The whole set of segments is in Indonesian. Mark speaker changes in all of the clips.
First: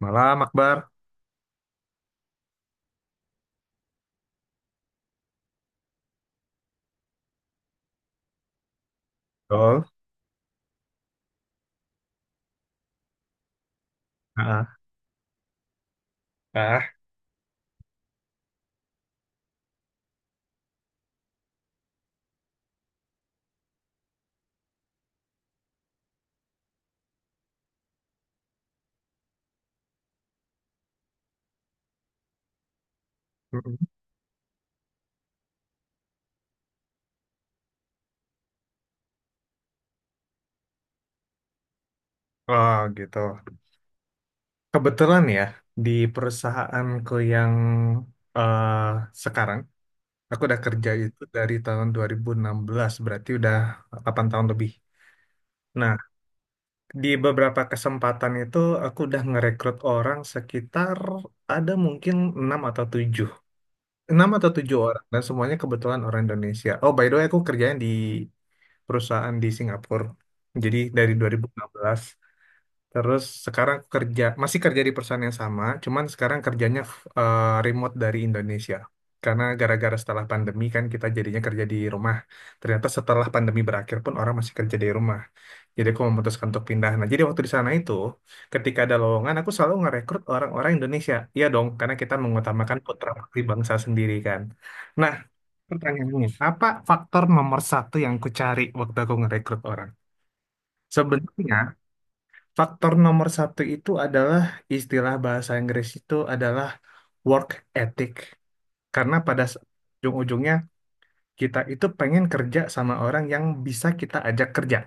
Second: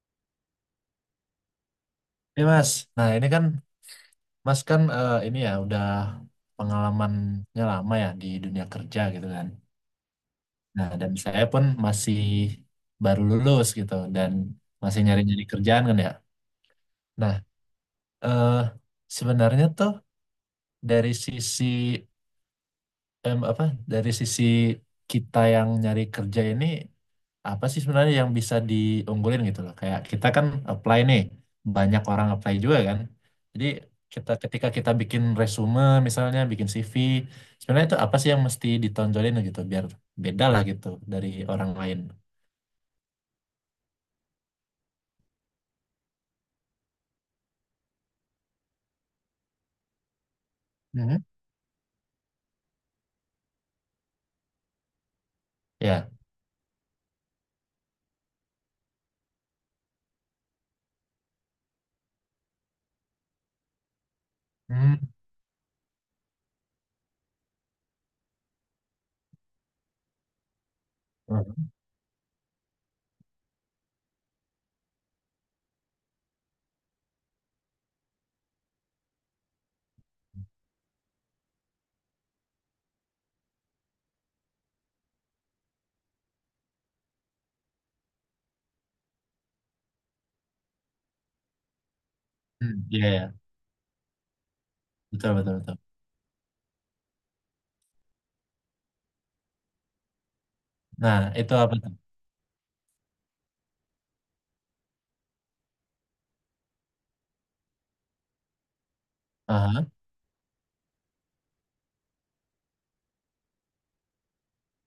Speaker 1: Malam, Akbar.
Speaker 2: Ini Mas, nah ini kan Mas kan ini ya udah pengalamannya lama ya di dunia kerja gitu kan.
Speaker 1: Betul.
Speaker 2: Nah dan saya pun masih baru lulus gitu dan
Speaker 1: Ah,
Speaker 2: masih nyari-nyari kerjaan kan ya.
Speaker 1: Ah,
Speaker 2: Nah eh, sebenarnya tuh dari sisi em, apa dari sisi kita yang nyari kerja ini apa sih sebenarnya yang bisa diunggulin gitu loh. Kayak kita kan apply nih, banyak orang apply juga kan. Jadi
Speaker 1: mm,
Speaker 2: kita ketika kita bikin resume misalnya, bikin CV, sebenarnya itu apa sih yang mesti ditonjolin gitu biar beda lah gitu dari orang lain.
Speaker 1: oh, gitu. Kebetulan ya, di perusahaanku yang eh, sekarang, aku udah kerja itu
Speaker 2: Mhm.
Speaker 1: dari tahun 2016, berarti udah 8 tahun lebih. Nah,
Speaker 2: Ya.
Speaker 1: di beberapa kesempatan itu aku udah ngerekrut orang sekitar ada mungkin 6 atau 7, 6 atau tujuh
Speaker 2: Hmm.
Speaker 1: orang, dan semuanya kebetulan orang Indonesia. Oh, by the way, aku kerjanya di perusahaan di Singapura. Jadi dari
Speaker 2: Hmm.
Speaker 1: 2016. Terus sekarang aku kerja, masih kerja di perusahaan yang sama, cuman sekarang kerjanya remote dari Indonesia. Karena gara-gara setelah pandemi kan kita jadinya kerja di rumah. Ternyata setelah pandemi berakhir pun orang masih kerja di rumah. Jadi aku memutuskan untuk pindah. Nah, jadi waktu di sana itu, ketika ada lowongan, aku selalu ngerekrut orang-orang Indonesia. Iya dong, karena kita mengutamakan
Speaker 2: Iya,
Speaker 1: putra
Speaker 2: ya.
Speaker 1: putri bangsa sendiri kan. Nah,
Speaker 2: Betul, betul, betul.
Speaker 1: pertanyaannya, apa faktor nomor satu yang ku cari waktu aku ngerekrut orang?
Speaker 2: Nah, itu
Speaker 1: Sebenarnya
Speaker 2: apa tuh?
Speaker 1: faktor nomor satu itu adalah istilah bahasa Inggris itu adalah work ethic. Karena pada
Speaker 2: Aha.
Speaker 1: ujung-ujungnya kita itu pengen kerja sama orang yang bisa kita ajak kerja.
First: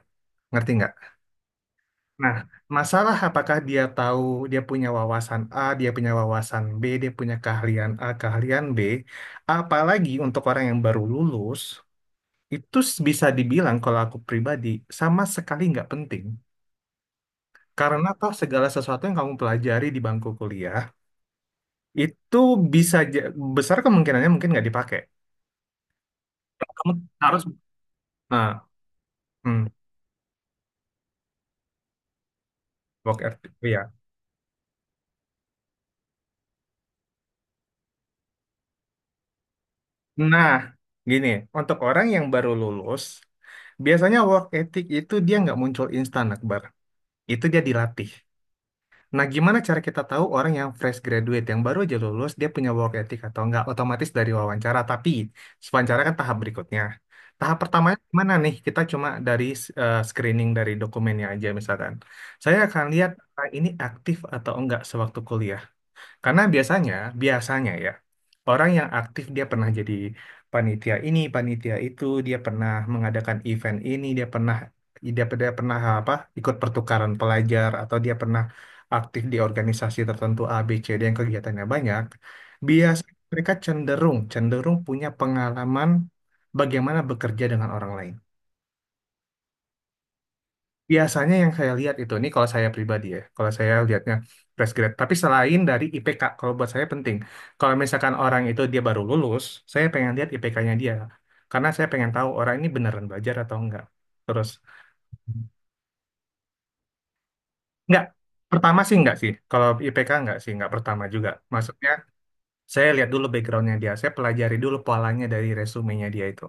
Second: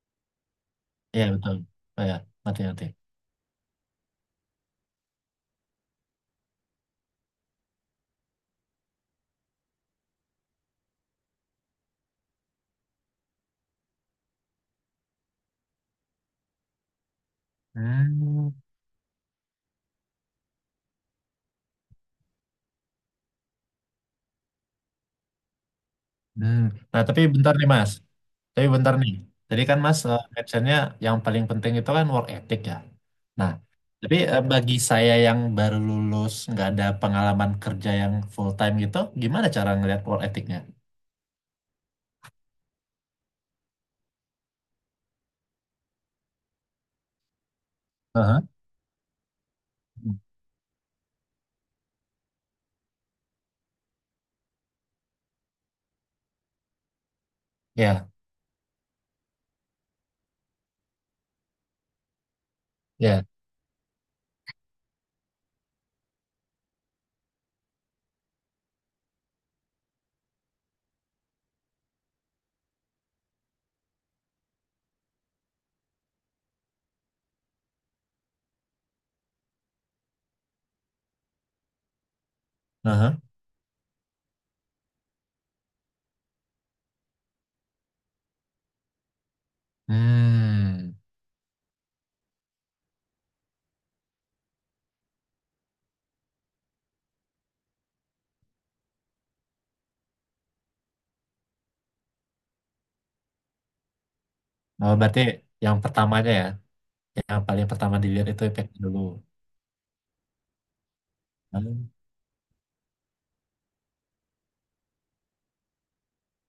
Speaker 1: Ngerti nggak?
Speaker 2: Iya, betul. Oh, ya.
Speaker 1: Nah,
Speaker 2: Mati, mati.
Speaker 1: masalah apakah dia tahu dia punya wawasan A, dia punya wawasan B, dia punya keahlian A, keahlian B. Apalagi untuk orang yang baru lulus, itu bisa dibilang kalau aku pribadi sama sekali nggak penting. Karena toh
Speaker 2: Hmm.
Speaker 1: segala sesuatu yang kamu pelajari di bangku kuliah itu bisa ja- besar kemungkinannya mungkin nggak dipakai.
Speaker 2: Hmm.
Speaker 1: Kamu
Speaker 2: Nah, tapi
Speaker 1: harus
Speaker 2: bentar nih, Mas.
Speaker 1: nah,
Speaker 2: Tapi bentar nih,
Speaker 1: hmm,
Speaker 2: tadi kan Mas mentionnya yang paling penting itu kan work ethic ya.
Speaker 1: work
Speaker 2: Nah,
Speaker 1: ethic, ya.
Speaker 2: tapi bagi saya yang baru lulus, nggak ada pengalaman kerja yang full time gitu, gimana cara ngelihat work
Speaker 1: Nah,
Speaker 2: ethicnya?
Speaker 1: gini, untuk orang yang baru lulus, biasanya work ethic itu dia nggak muncul instan, Akbar. Itu dia dilatih.
Speaker 2: Aha.
Speaker 1: Nah, gimana cara kita tahu orang yang fresh graduate, yang baru aja lulus, dia punya work ethic atau enggak? Otomatis dari wawancara, tapi wawancara kan tahap berikutnya. Tahap pertamanya
Speaker 2: Ya,
Speaker 1: gimana nih? Kita cuma dari screening dari dokumennya aja misalkan. Saya akan lihat
Speaker 2: ya.
Speaker 1: ini aktif atau enggak sewaktu kuliah. Karena biasanya, biasanya ya, orang yang aktif dia pernah jadi panitia ini, panitia itu, dia pernah mengadakan event ini, dia pernah dia pernah apa? Ikut pertukaran pelajar atau dia pernah aktif di organisasi tertentu A, B, C, D yang kegiatannya banyak. Hmm. Biasanya
Speaker 2: Aha.
Speaker 1: mereka cenderung cenderung punya pengalaman bagaimana bekerja dengan orang lain.
Speaker 2: Hmm.
Speaker 1: Biasanya yang saya lihat itu, ini kalau saya pribadi ya, kalau saya lihatnya fresh grade, tapi selain dari IPK, kalau buat saya penting, kalau misalkan orang itu dia baru lulus, saya pengen lihat IPK-nya dia, karena saya pengen tahu orang ini beneran belajar atau enggak. Terus
Speaker 2: Oh, berarti yang pertamanya ya, yang paling pertama
Speaker 1: enggak,
Speaker 2: dilihat itu impact
Speaker 1: pertama sih
Speaker 2: dulu.
Speaker 1: enggak sih, kalau IPK enggak sih, enggak pertama juga
Speaker 2: Hmm.
Speaker 1: maksudnya. Saya lihat dulu backgroundnya dia, saya pelajari dulu polanya dari resumenya dia itu.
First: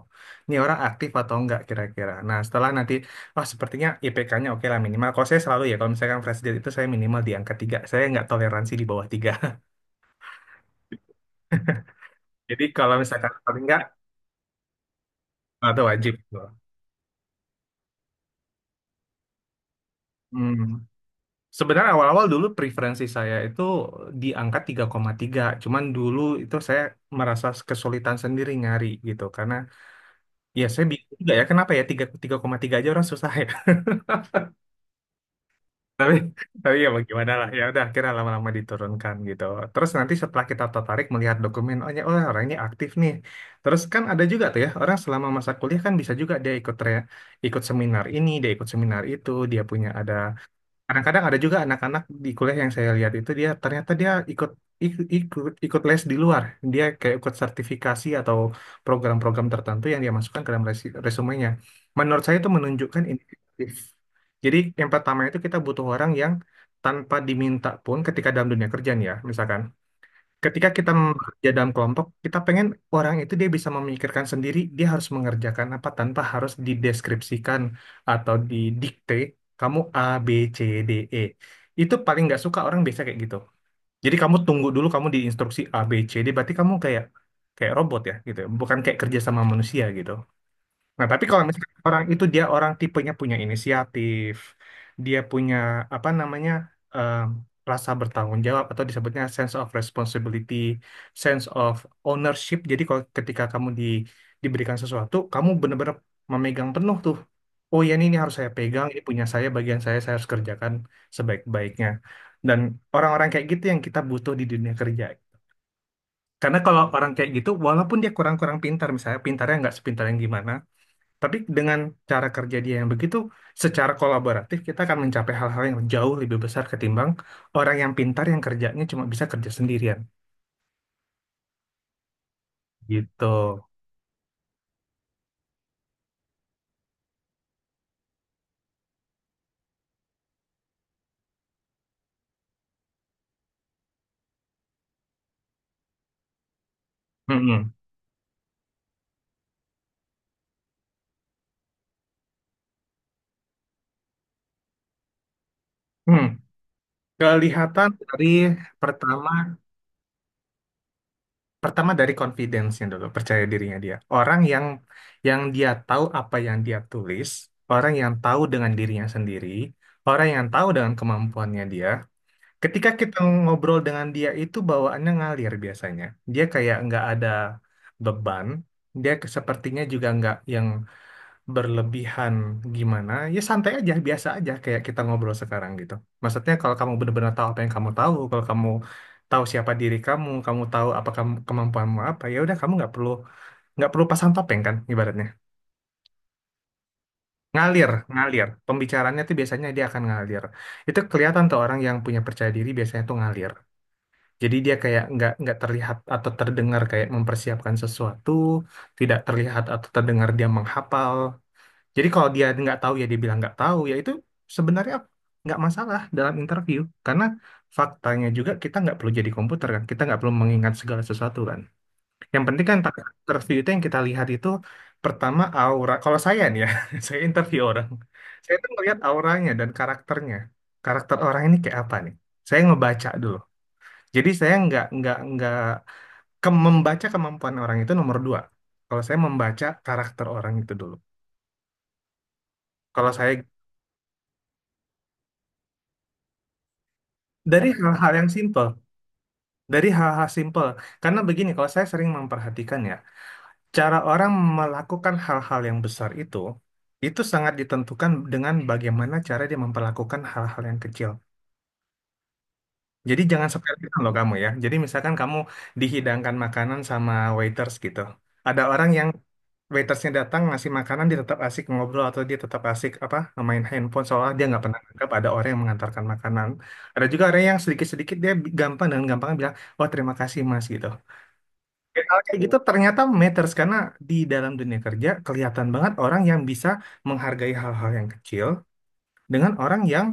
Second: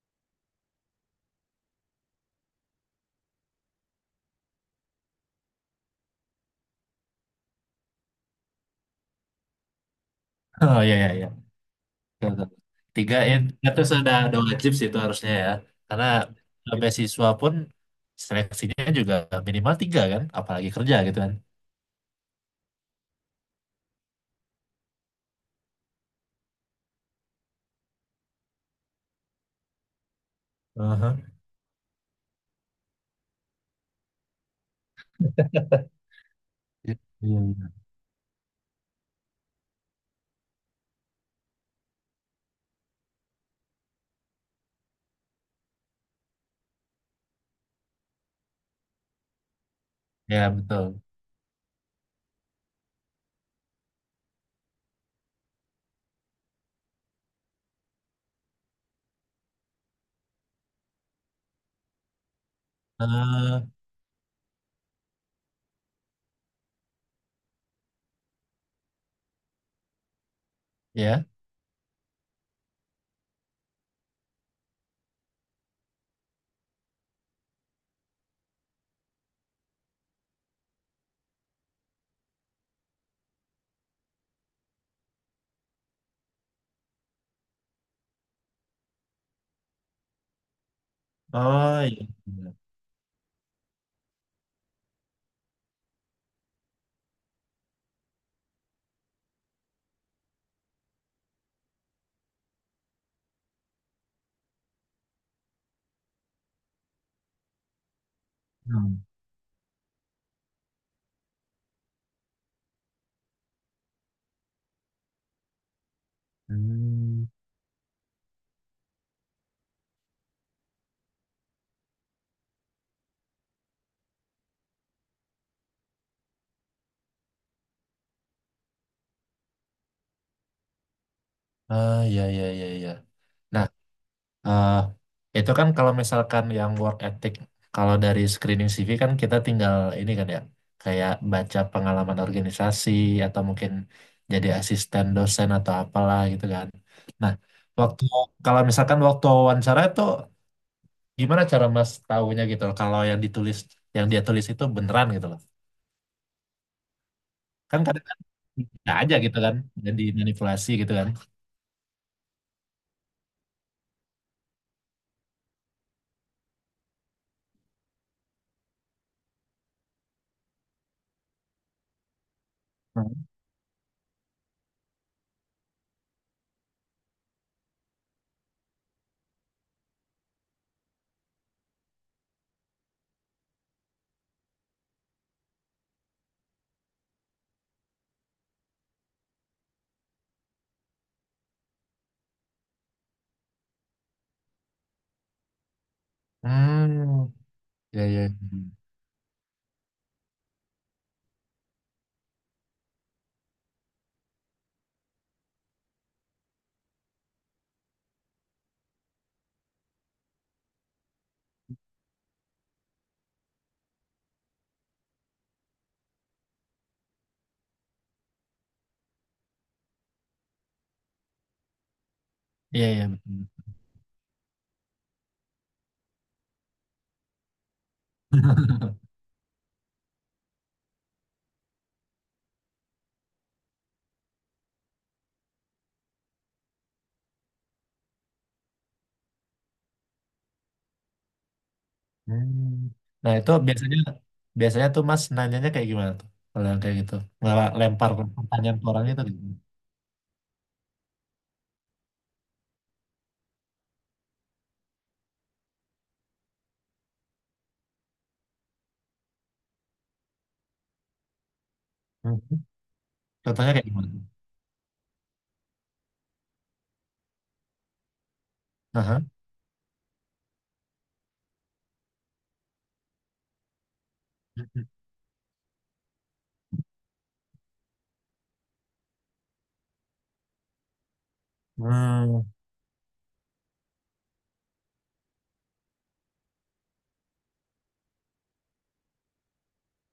Speaker 1: Ini orang aktif atau enggak kira-kira. Nah setelah nanti, oh sepertinya IPK-nya oke lah minimal. Kalau saya selalu ya, kalau misalkan fresh grade itu saya minimal di angka 3. Saya nggak toleransi di bawah tiga.
Speaker 2: Oh ya, ya. Tuh, tuh.
Speaker 1: Jadi kalau
Speaker 2: Tiga
Speaker 1: misalkan
Speaker 2: ya,
Speaker 1: paling
Speaker 2: tiga
Speaker 1: enggak,
Speaker 2: tuh sudah udah wajib sih itu harusnya ya.
Speaker 1: atau
Speaker 2: Karena
Speaker 1: wajib.
Speaker 2: beasiswa pun seleksinya juga minimal tiga kan,
Speaker 1: Hmm.
Speaker 2: apalagi kerja gitu kan.
Speaker 1: Sebenarnya awal-awal dulu preferensi saya itu di angka tiga koma tiga. Cuman dulu itu saya merasa kesulitan sendiri nyari gitu. Karena ya saya bingung
Speaker 2: Aha.
Speaker 1: juga ya, kenapa ya 3, 3,3 aja orang susah ya. tapi tapi ya
Speaker 2: Iya,
Speaker 1: bagaimana
Speaker 2: iya.
Speaker 1: lah, ya udah
Speaker 2: Iya.
Speaker 1: akhirnya lama-lama diturunkan gitu. Terus nanti setelah kita tertarik melihat dokumen, oh ya, oh, orangnya aktif nih. Terus kan ada juga tuh ya, orang selama masa kuliah kan bisa juga dia ikut seminar ini, dia ikut seminar itu, dia punya ada.
Speaker 2: Ya betul.
Speaker 1: Kadang-kadang ada juga anak-anak di kuliah yang saya lihat itu dia ternyata dia ikut les di luar. Dia kayak ikut sertifikasi atau program-program tertentu yang dia masukkan ke dalam resumenya. Menurut saya itu menunjukkan
Speaker 2: eh
Speaker 1: inisiatif. Jadi yang pertama itu kita butuh orang yang tanpa diminta pun ketika dalam dunia kerja nih ya, misalkan ketika kita
Speaker 2: Ya.
Speaker 1: bekerja dalam kelompok, kita pengen orang itu dia bisa memikirkan sendiri, dia harus mengerjakan apa tanpa harus dideskripsikan atau didikte, kamu A, B, C, D, E. Itu paling nggak suka orang biasa kayak gitu. Jadi kamu tunggu dulu kamu diinstruksi A, B, C, D, berarti kamu kayak kayak robot ya gitu, ya, bukan kayak kerja sama manusia gitu. Nah, tapi kalau misalnya
Speaker 2: Oh
Speaker 1: orang
Speaker 2: iya.
Speaker 1: itu dia orang tipenya punya inisiatif, dia punya apa namanya em, rasa bertanggung jawab atau disebutnya sense of responsibility, sense of ownership. Jadi kalau ketika kamu di, diberikan sesuatu, kamu benar-benar memegang penuh tuh. Oh ya ini harus saya pegang, ini
Speaker 2: Hmm.
Speaker 1: punya saya, bagian saya harus kerjakan sebaik-baiknya. Dan orang-orang kayak gitu yang kita butuh di dunia kerja. Karena kalau orang
Speaker 2: Hmm.
Speaker 1: kayak gitu, walaupun dia kurang-kurang pintar, misalnya pintarnya nggak sepintar yang gimana, tapi dengan cara kerja dia yang begitu, secara kolaboratif kita akan mencapai hal-hal yang jauh lebih besar ketimbang orang yang pintar yang kerjanya cuma bisa kerja sendirian.
Speaker 2: Ah, ya, ya, ya, ya.
Speaker 1: Gitu.
Speaker 2: Nah eh itu kan kalau misalkan yang work ethic, kalau dari screening CV kan kita tinggal ini kan ya, kayak baca pengalaman organisasi atau mungkin jadi asisten dosen atau apalah gitu kan. Nah,
Speaker 1: Mm-mm.
Speaker 2: waktu kalau misalkan waktu wawancara itu gimana cara Mas tahunya gitu loh, kalau yang dia tulis itu beneran gitu loh.
Speaker 1: Hmm.
Speaker 2: Kan
Speaker 1: Kelihatan
Speaker 2: kadang kan
Speaker 1: dari
Speaker 2: bisa aja
Speaker 1: pertama
Speaker 2: gitu kan, jadi manipulasi gitu kan.
Speaker 1: pertama dari confidence-nya dulu, percaya dirinya dia. Orang yang dia tahu apa yang dia tulis, orang yang tahu dengan dirinya sendiri, orang yang tahu dengan kemampuannya dia, ketika kita ngobrol dengan dia itu bawaannya ngalir biasanya. Dia kayak nggak ada beban. Sepertinya juga nggak yang berlebihan gimana. Ya santai aja, biasa aja kayak kita ngobrol sekarang gitu. Maksudnya kalau kamu benar-benar tahu apa yang kamu tahu, kalau kamu tahu siapa diri kamu, kamu tahu apa kamu, kemampuanmu apa, ya udah kamu nggak perlu pasang topeng kan ibaratnya.
Speaker 2: Hmm,
Speaker 1: Ngalir,
Speaker 2: ya, ya. Iya, iya.
Speaker 1: ngalir. Pembicaranya tuh biasanya dia akan ngalir. Itu kelihatan tuh orang yang punya percaya diri biasanya tuh ngalir. Jadi dia kayak nggak terlihat atau terdengar kayak mempersiapkan sesuatu, tidak terlihat atau terdengar dia menghafal. Jadi kalau dia nggak tahu ya dia bilang nggak tahu, ya itu sebenarnya nggak masalah dalam interview. Karena faktanya juga kita nggak perlu jadi komputer kan, kita nggak perlu mengingat segala sesuatu kan. Yang penting kan
Speaker 2: Iya,
Speaker 1: pada
Speaker 2: iya.
Speaker 1: interview itu yang kita lihat itu pertama aura. Kalau saya nih ya, saya interview orang, saya tuh ngelihat auranya dan karakternya. Karakter orang ini kayak apa nih? Saya ngebaca dulu. Jadi saya nggak ke membaca kemampuan orang itu nomor dua. Kalau saya membaca karakter orang itu dulu.
Speaker 2: Hmm.
Speaker 1: Kalau saya
Speaker 2: Nah, itu biasanya biasanya tuh Mas nanyanya kayak gimana tuh kalau yang kayak gitu, nggak
Speaker 1: dari
Speaker 2: lempar
Speaker 1: hal-hal yang simpel,
Speaker 2: pertanyaan ke orang itu gitu.
Speaker 1: dari hal-hal simpel. Karena begini, kalau saya sering memperhatikan ya, cara orang melakukan hal-hal yang besar itu sangat ditentukan dengan bagaimana cara dia memperlakukan hal-hal yang kecil.
Speaker 2: Hmm.
Speaker 1: Jadi jangan
Speaker 2: Contohnya kayak
Speaker 1: sepelekan
Speaker 2: gimana
Speaker 1: loh
Speaker 2: tuh?
Speaker 1: kamu ya. Jadi misalkan kamu dihidangkan makanan sama waiters gitu. Ada orang yang
Speaker 2: Aha.
Speaker 1: waitersnya datang ngasih makanan, dia tetap asik ngobrol, atau dia tetap asik apa, main handphone, soalnya dia nggak pernah anggap ada orang yang mengantarkan makanan. Ada juga orang yang sedikit-sedikit gampang, dengan gampang bilang, wah, terima kasih mas, gitu. Hal kayak
Speaker 2: Hmm.
Speaker 1: gitu ternyata matters, karena di dalam dunia kerja kelihatan banget orang yang bisa menghargai hal-hal yang kecil dengan orang yang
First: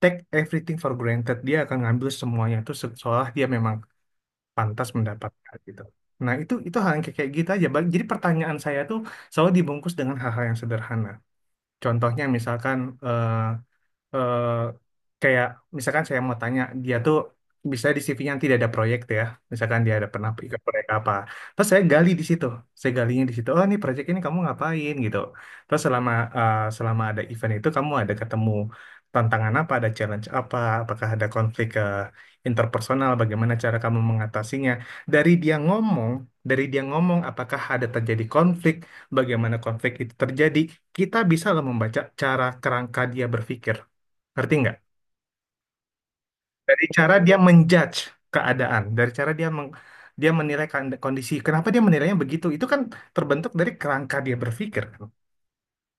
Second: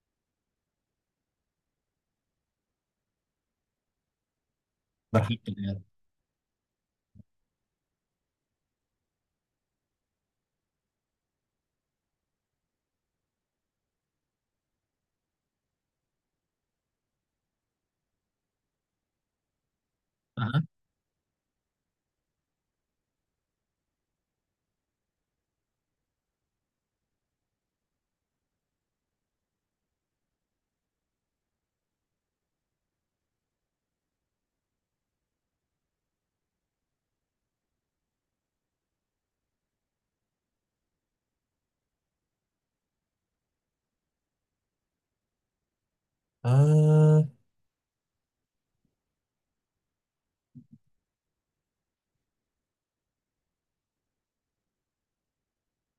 Speaker 1: take everything for granted, dia akan ngambil semuanya itu seolah dia memang pantas
Speaker 2: Berhak gitu
Speaker 1: mendapatkan
Speaker 2: ya.
Speaker 1: gitu. Nah, itu hal yang kayak kayak gitu aja, Bang. Jadi pertanyaan saya tuh selalu dibungkus dengan hal-hal yang sederhana. Contohnya misalkan eh, eh, kayak misalkan saya mau tanya dia tuh, bisa di CV-nya nanti dia ada proyek tuh ya, misalkan dia ada pernah ikut
Speaker 2: Aha.
Speaker 1: proyek apa, terus saya gali di situ, saya galinya di situ, oh ini proyek ini kamu ngapain gitu, terus selama selama ada event itu kamu ada ketemu tantangan apa, ada challenge apa, apakah ada konflik interpersonal, bagaimana cara kamu mengatasinya. Dari dia ngomong, dari dia ngomong apakah ada terjadi konflik, bagaimana konflik itu terjadi, kita bisa loh membaca cara kerangka dia berpikir. Ngerti nggak? Dari cara
Speaker 2: Ah,
Speaker 1: dia menjudge keadaan, dari cara dia menilai kondisi. Kenapa dia menilainya begitu? Itu kan terbentuk dari kerangka dia berpikir, kan.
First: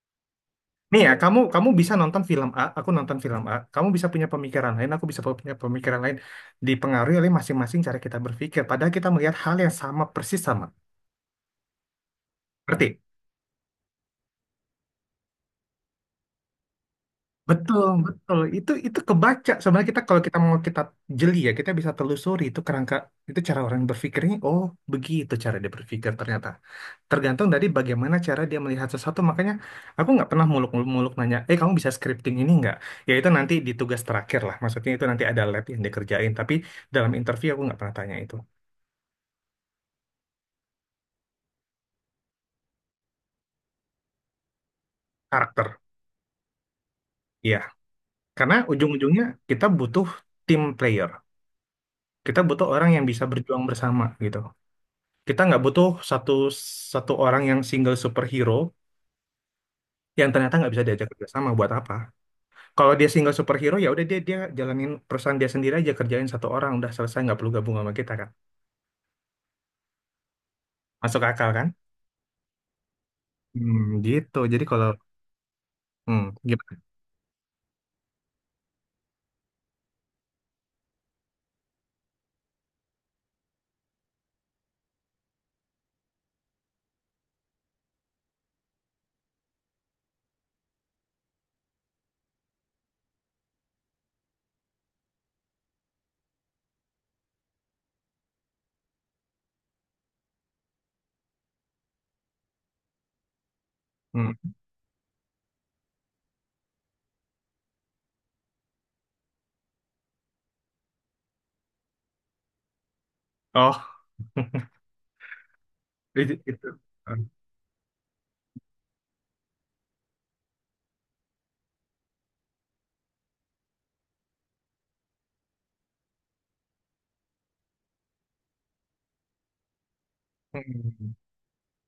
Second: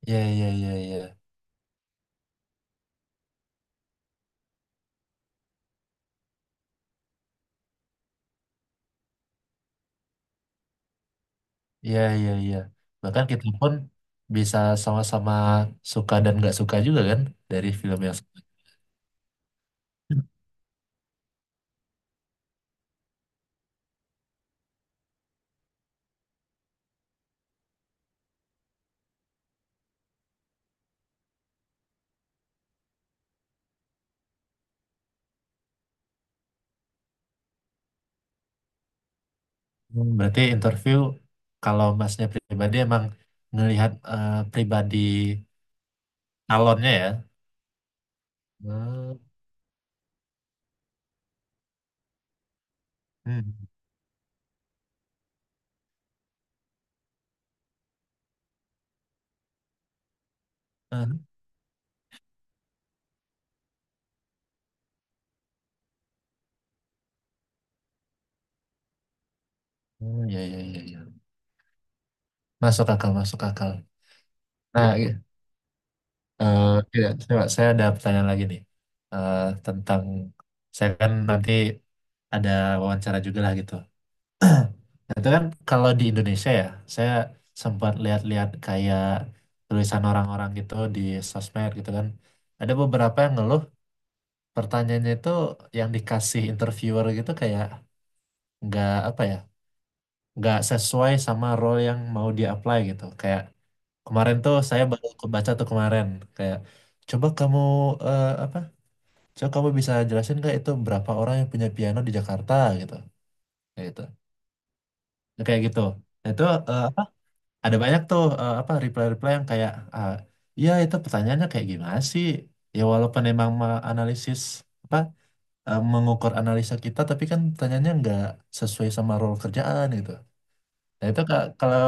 Speaker 2: ya, ya, ya,
Speaker 1: Nih ya,
Speaker 2: ya,
Speaker 1: kamu kamu bisa nonton film A, aku nonton film A. Kamu bisa punya pemikiran lain, aku bisa punya pemikiran lain. Dipengaruhi oleh masing-masing cara kita berpikir. Padahal kita melihat hal yang sama persis sama.
Speaker 2: ya, ya, ya.
Speaker 1: Ngerti?
Speaker 2: Bahkan kita pun bisa sama-sama suka dan nggak suka juga kan dari
Speaker 1: Betul,
Speaker 2: film yang
Speaker 1: betul.
Speaker 2: sama.
Speaker 1: Itu kebaca. Sebenarnya kita kalau kita mau kita jeli ya, kita bisa telusuri itu kerangka, itu cara orang berpikirnya. Oh, begitu cara dia berpikir ternyata. Tergantung dari bagaimana cara dia melihat sesuatu, makanya aku nggak pernah muluk-muluk nanya, eh kamu bisa scripting ini nggak, ya itu nanti di tugas terakhir lah, maksudnya itu nanti ada lab yang dikerjain, tapi dalam interview aku nggak pernah tanya itu.
Speaker 2: Hmm, berarti interview kalau masnya pribadi emang ngelihat pribadi
Speaker 1: Karakter
Speaker 2: calonnya ya.
Speaker 1: ya, karena ujung-ujungnya kita butuh team player, kita butuh orang yang bisa
Speaker 2: Hmm.
Speaker 1: berjuang bersama gitu. Kita nggak butuh satu satu orang yang single superhero yang ternyata nggak bisa
Speaker 2: Ah,
Speaker 1: diajak kerjasama, buat apa? Kalau dia single superhero ya udah dia, dia jalanin perusahaan dia sendiri aja, kerjain satu orang udah selesai, nggak perlu gabung sama kita kan.
Speaker 2: oh, ya, ya, ya, ya.
Speaker 1: Masuk akal kan?
Speaker 2: Masuk akal, masuk akal.
Speaker 1: Hmm, gitu. Jadi kalau
Speaker 2: Nah,
Speaker 1: hmm,
Speaker 2: eh,
Speaker 1: gimana?
Speaker 2: iya, coba saya ada pertanyaan lagi nih. Tentang saya kan nanti ada wawancara juga lah gitu. Nah, itu kan kalau di Indonesia ya, saya sempat lihat-lihat kayak tulisan orang-orang gitu di sosmed gitu kan. Ada beberapa yang ngeluh pertanyaannya itu yang dikasih interviewer gitu kayak nggak apa ya, nggak sesuai sama role yang mau dia apply gitu. Kayak kemarin
Speaker 1: Hmm.
Speaker 2: tuh saya baru kebaca tuh kemarin kayak, coba kamu eh, apa? coba kamu bisa jelasin nggak itu berapa orang yang punya piano di Jakarta gitu.
Speaker 1: Oh,
Speaker 2: Kayak gitu. Nah, kayak gitu. Nah,
Speaker 1: itu,
Speaker 2: itu
Speaker 1: itu.
Speaker 2: eh, apa? ada banyak tuh eh, apa reply-reply yang kayak, ah, iya itu pertanyaannya kayak gimana sih? Ya walaupun emang apa mengukur analisa kita tapi kan pertanyaannya nggak sesuai sama role kerjaan gitu. Nah,
Speaker 1: Hmm.
Speaker 2: itu kalau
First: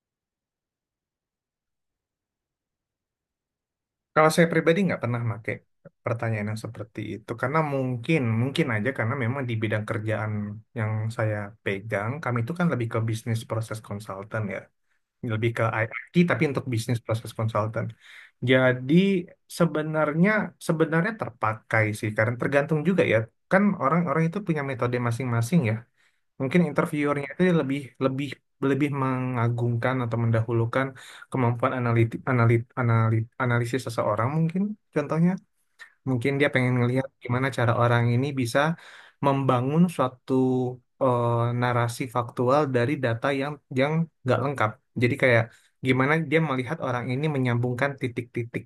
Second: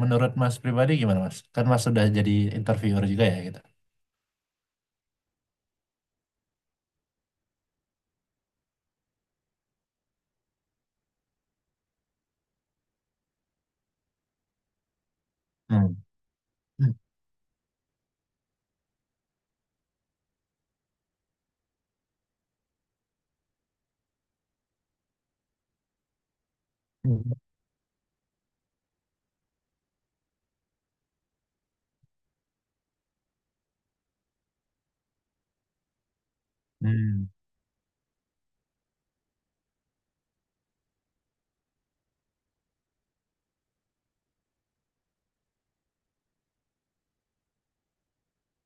Speaker 2: menurut Mas pribadi gimana Mas? Kan Mas sudah jadi interviewer juga ya gitu.
Speaker 1: Kalau saya pribadi nggak pernah pakai pertanyaan yang seperti itu, karena mungkin mungkin aja, karena memang di bidang kerjaan yang saya pegang, kami itu kan lebih ke bisnis proses konsultan ya, lebih ke
Speaker 2: Hmm.
Speaker 1: IT, tapi untuk bisnis proses konsultan jadi sebenarnya, sebenarnya terpakai sih, karena tergantung juga ya, kan orang-orang itu punya metode masing-masing ya. Mungkin interviewernya itu lebih lebih lebih mengagungkan atau mendahulukan kemampuan analitik analit, analit, analisis seseorang mungkin. Contohnya, mungkin dia pengen ngelihat
Speaker 2: Hmm.
Speaker 1: gimana cara orang ini bisa membangun suatu eh, narasi faktual dari data yang nggak lengkap. Jadi kayak gimana dia melihat orang ini menyambungkan titik-titik.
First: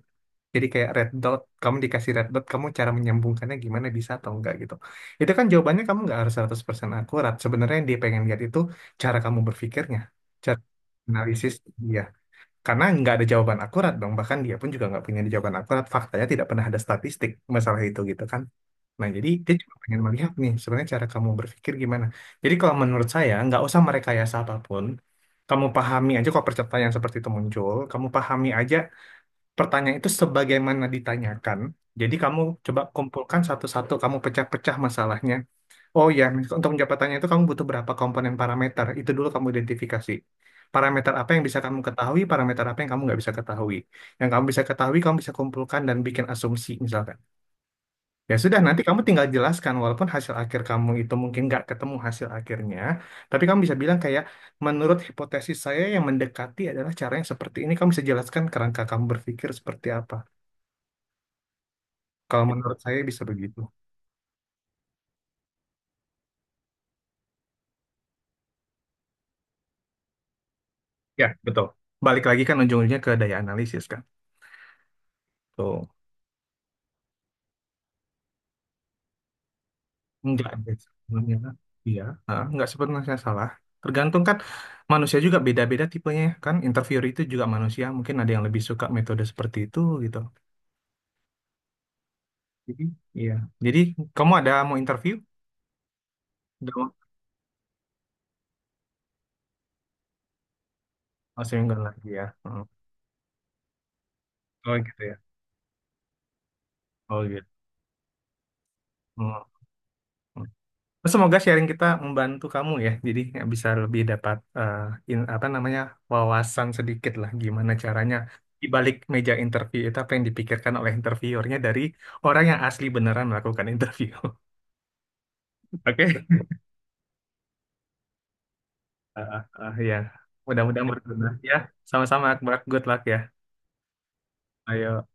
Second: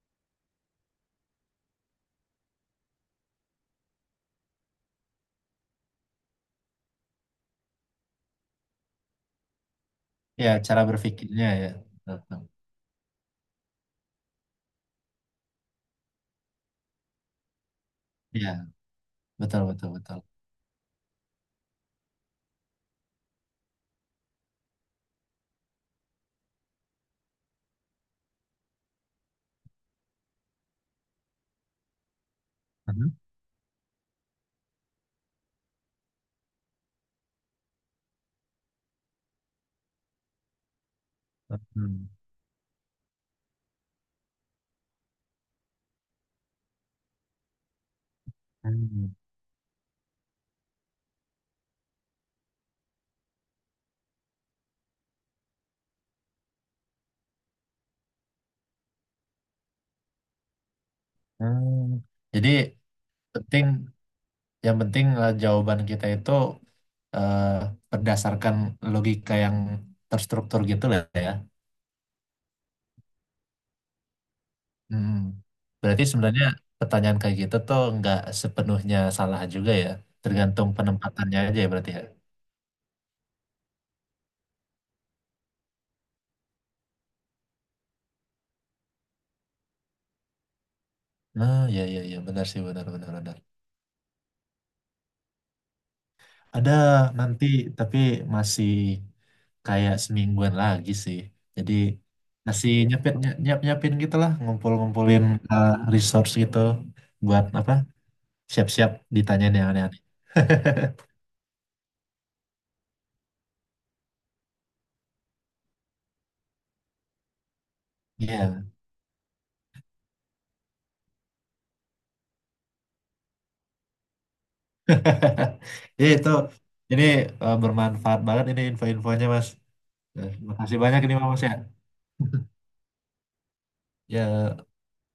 Speaker 1: Jadi kayak red dot, kamu dikasih red dot, kamu cara menyambungkannya gimana, bisa atau enggak gitu. Itu kan jawabannya kamu nggak harus 100% akurat. Sebenarnya yang dia pengen lihat itu cara kamu berpikirnya,
Speaker 2: Ya,
Speaker 1: cara
Speaker 2: cara berpikirnya
Speaker 1: analisis
Speaker 2: ya.
Speaker 1: dia.
Speaker 2: Betul.
Speaker 1: Karena nggak ada jawaban akurat dong, bahkan dia pun juga nggak punya jawaban akurat. Faktanya tidak pernah ada statistik masalah itu gitu kan.
Speaker 2: Ya,
Speaker 1: Nah, jadi dia
Speaker 2: betul,
Speaker 1: cuma
Speaker 2: betul,
Speaker 1: pengen
Speaker 2: betul.
Speaker 1: melihat nih sebenarnya cara kamu berpikir gimana. Jadi kalau menurut saya nggak usah merekayasa apapun. Kamu pahami aja kok pertanyaan seperti itu muncul. Kamu pahami aja pertanyaan itu sebagaimana ditanyakan. Jadi kamu coba
Speaker 2: Mhm.
Speaker 1: kumpulkan satu-satu, kamu pecah-pecah masalahnya. Oh ya, untuk penjabatannya itu kamu butuh berapa komponen parameter. Itu dulu kamu identifikasi. Parameter apa yang bisa kamu
Speaker 2: Mhm.
Speaker 1: ketahui, parameter apa yang kamu nggak bisa ketahui. Yang kamu bisa ketahui, kamu bisa kumpulkan dan bikin asumsi misalkan. Ya sudah, nanti kamu
Speaker 2: Hmm.
Speaker 1: tinggal jelaskan walaupun hasil akhir kamu itu mungkin nggak ketemu hasil akhirnya. Tapi kamu bisa bilang kayak, menurut hipotesis saya yang mendekati adalah cara yang seperti ini. Kamu bisa jelaskan kerangka kamu berpikir seperti apa.
Speaker 2: Hmm.
Speaker 1: Kalau
Speaker 2: Jadi
Speaker 1: menurut saya bisa begitu.
Speaker 2: penting, yang penting jawaban kita itu eh, berdasarkan logika yang terstruktur gitu lah
Speaker 1: Ya,
Speaker 2: ya.
Speaker 1: betul. Balik lagi kan ujung-ujungnya ke daya analisis kan.
Speaker 2: Hmm.
Speaker 1: Tuh.
Speaker 2: Berarti sebenarnya pertanyaan kayak gitu tuh nggak sepenuhnya salah juga ya.
Speaker 1: Enggak,
Speaker 2: Tergantung
Speaker 1: guys.
Speaker 2: penempatannya
Speaker 1: Alhamdulillah.
Speaker 2: aja ya berarti ya.
Speaker 1: Iya, heeh, enggak sepenuhnya salah. Tergantung kan manusia juga beda-beda tipenya ya, kan. Interviewer itu juga manusia, mungkin ada yang lebih suka metode seperti itu gitu.
Speaker 2: Nah, ya, ya, ya, benar sih,
Speaker 1: Jadi,
Speaker 2: benar, benar,
Speaker 1: iya.
Speaker 2: benar.
Speaker 1: Jadi kamu ada mau interview?
Speaker 2: Ada
Speaker 1: Udah mau?
Speaker 2: nanti, tapi masih kayak semingguan lagi sih.
Speaker 1: Oh,
Speaker 2: Jadi
Speaker 1: seminggu lagi ya. Heeh.
Speaker 2: masih nyepet nyiapin gitu lah, ngumpul
Speaker 1: Oh gitu ya.
Speaker 2: ngumpulin uh, resource gitu
Speaker 1: Oh
Speaker 2: buat
Speaker 1: gitu.
Speaker 2: apa? Siap-siap
Speaker 1: Heeh.
Speaker 2: ditanyain yang aneh-aneh.
Speaker 1: Oh, semoga sharing kita membantu kamu ya. Jadi nggak bisa lebih dapat apa namanya, wawasan sedikit lah gimana caranya
Speaker 2: Iya.
Speaker 1: di balik meja interview itu apa yang dipikirkan oleh interviewernya dari orang yang asli beneran melakukan interview. Oke.
Speaker 2: Iya, itu ini bermanfaat banget ini
Speaker 1: Ah,
Speaker 2: info-infonya
Speaker 1: ah,
Speaker 2: Mas.
Speaker 1: ah, ya.
Speaker 2: Makasih
Speaker 1: Mudah-mudahan
Speaker 2: banyak ini
Speaker 1: berguna
Speaker 2: Mas ya.
Speaker 1: ya. Sama-sama Akbar, good luck ya.
Speaker 2: Ya.
Speaker 1: Ayo.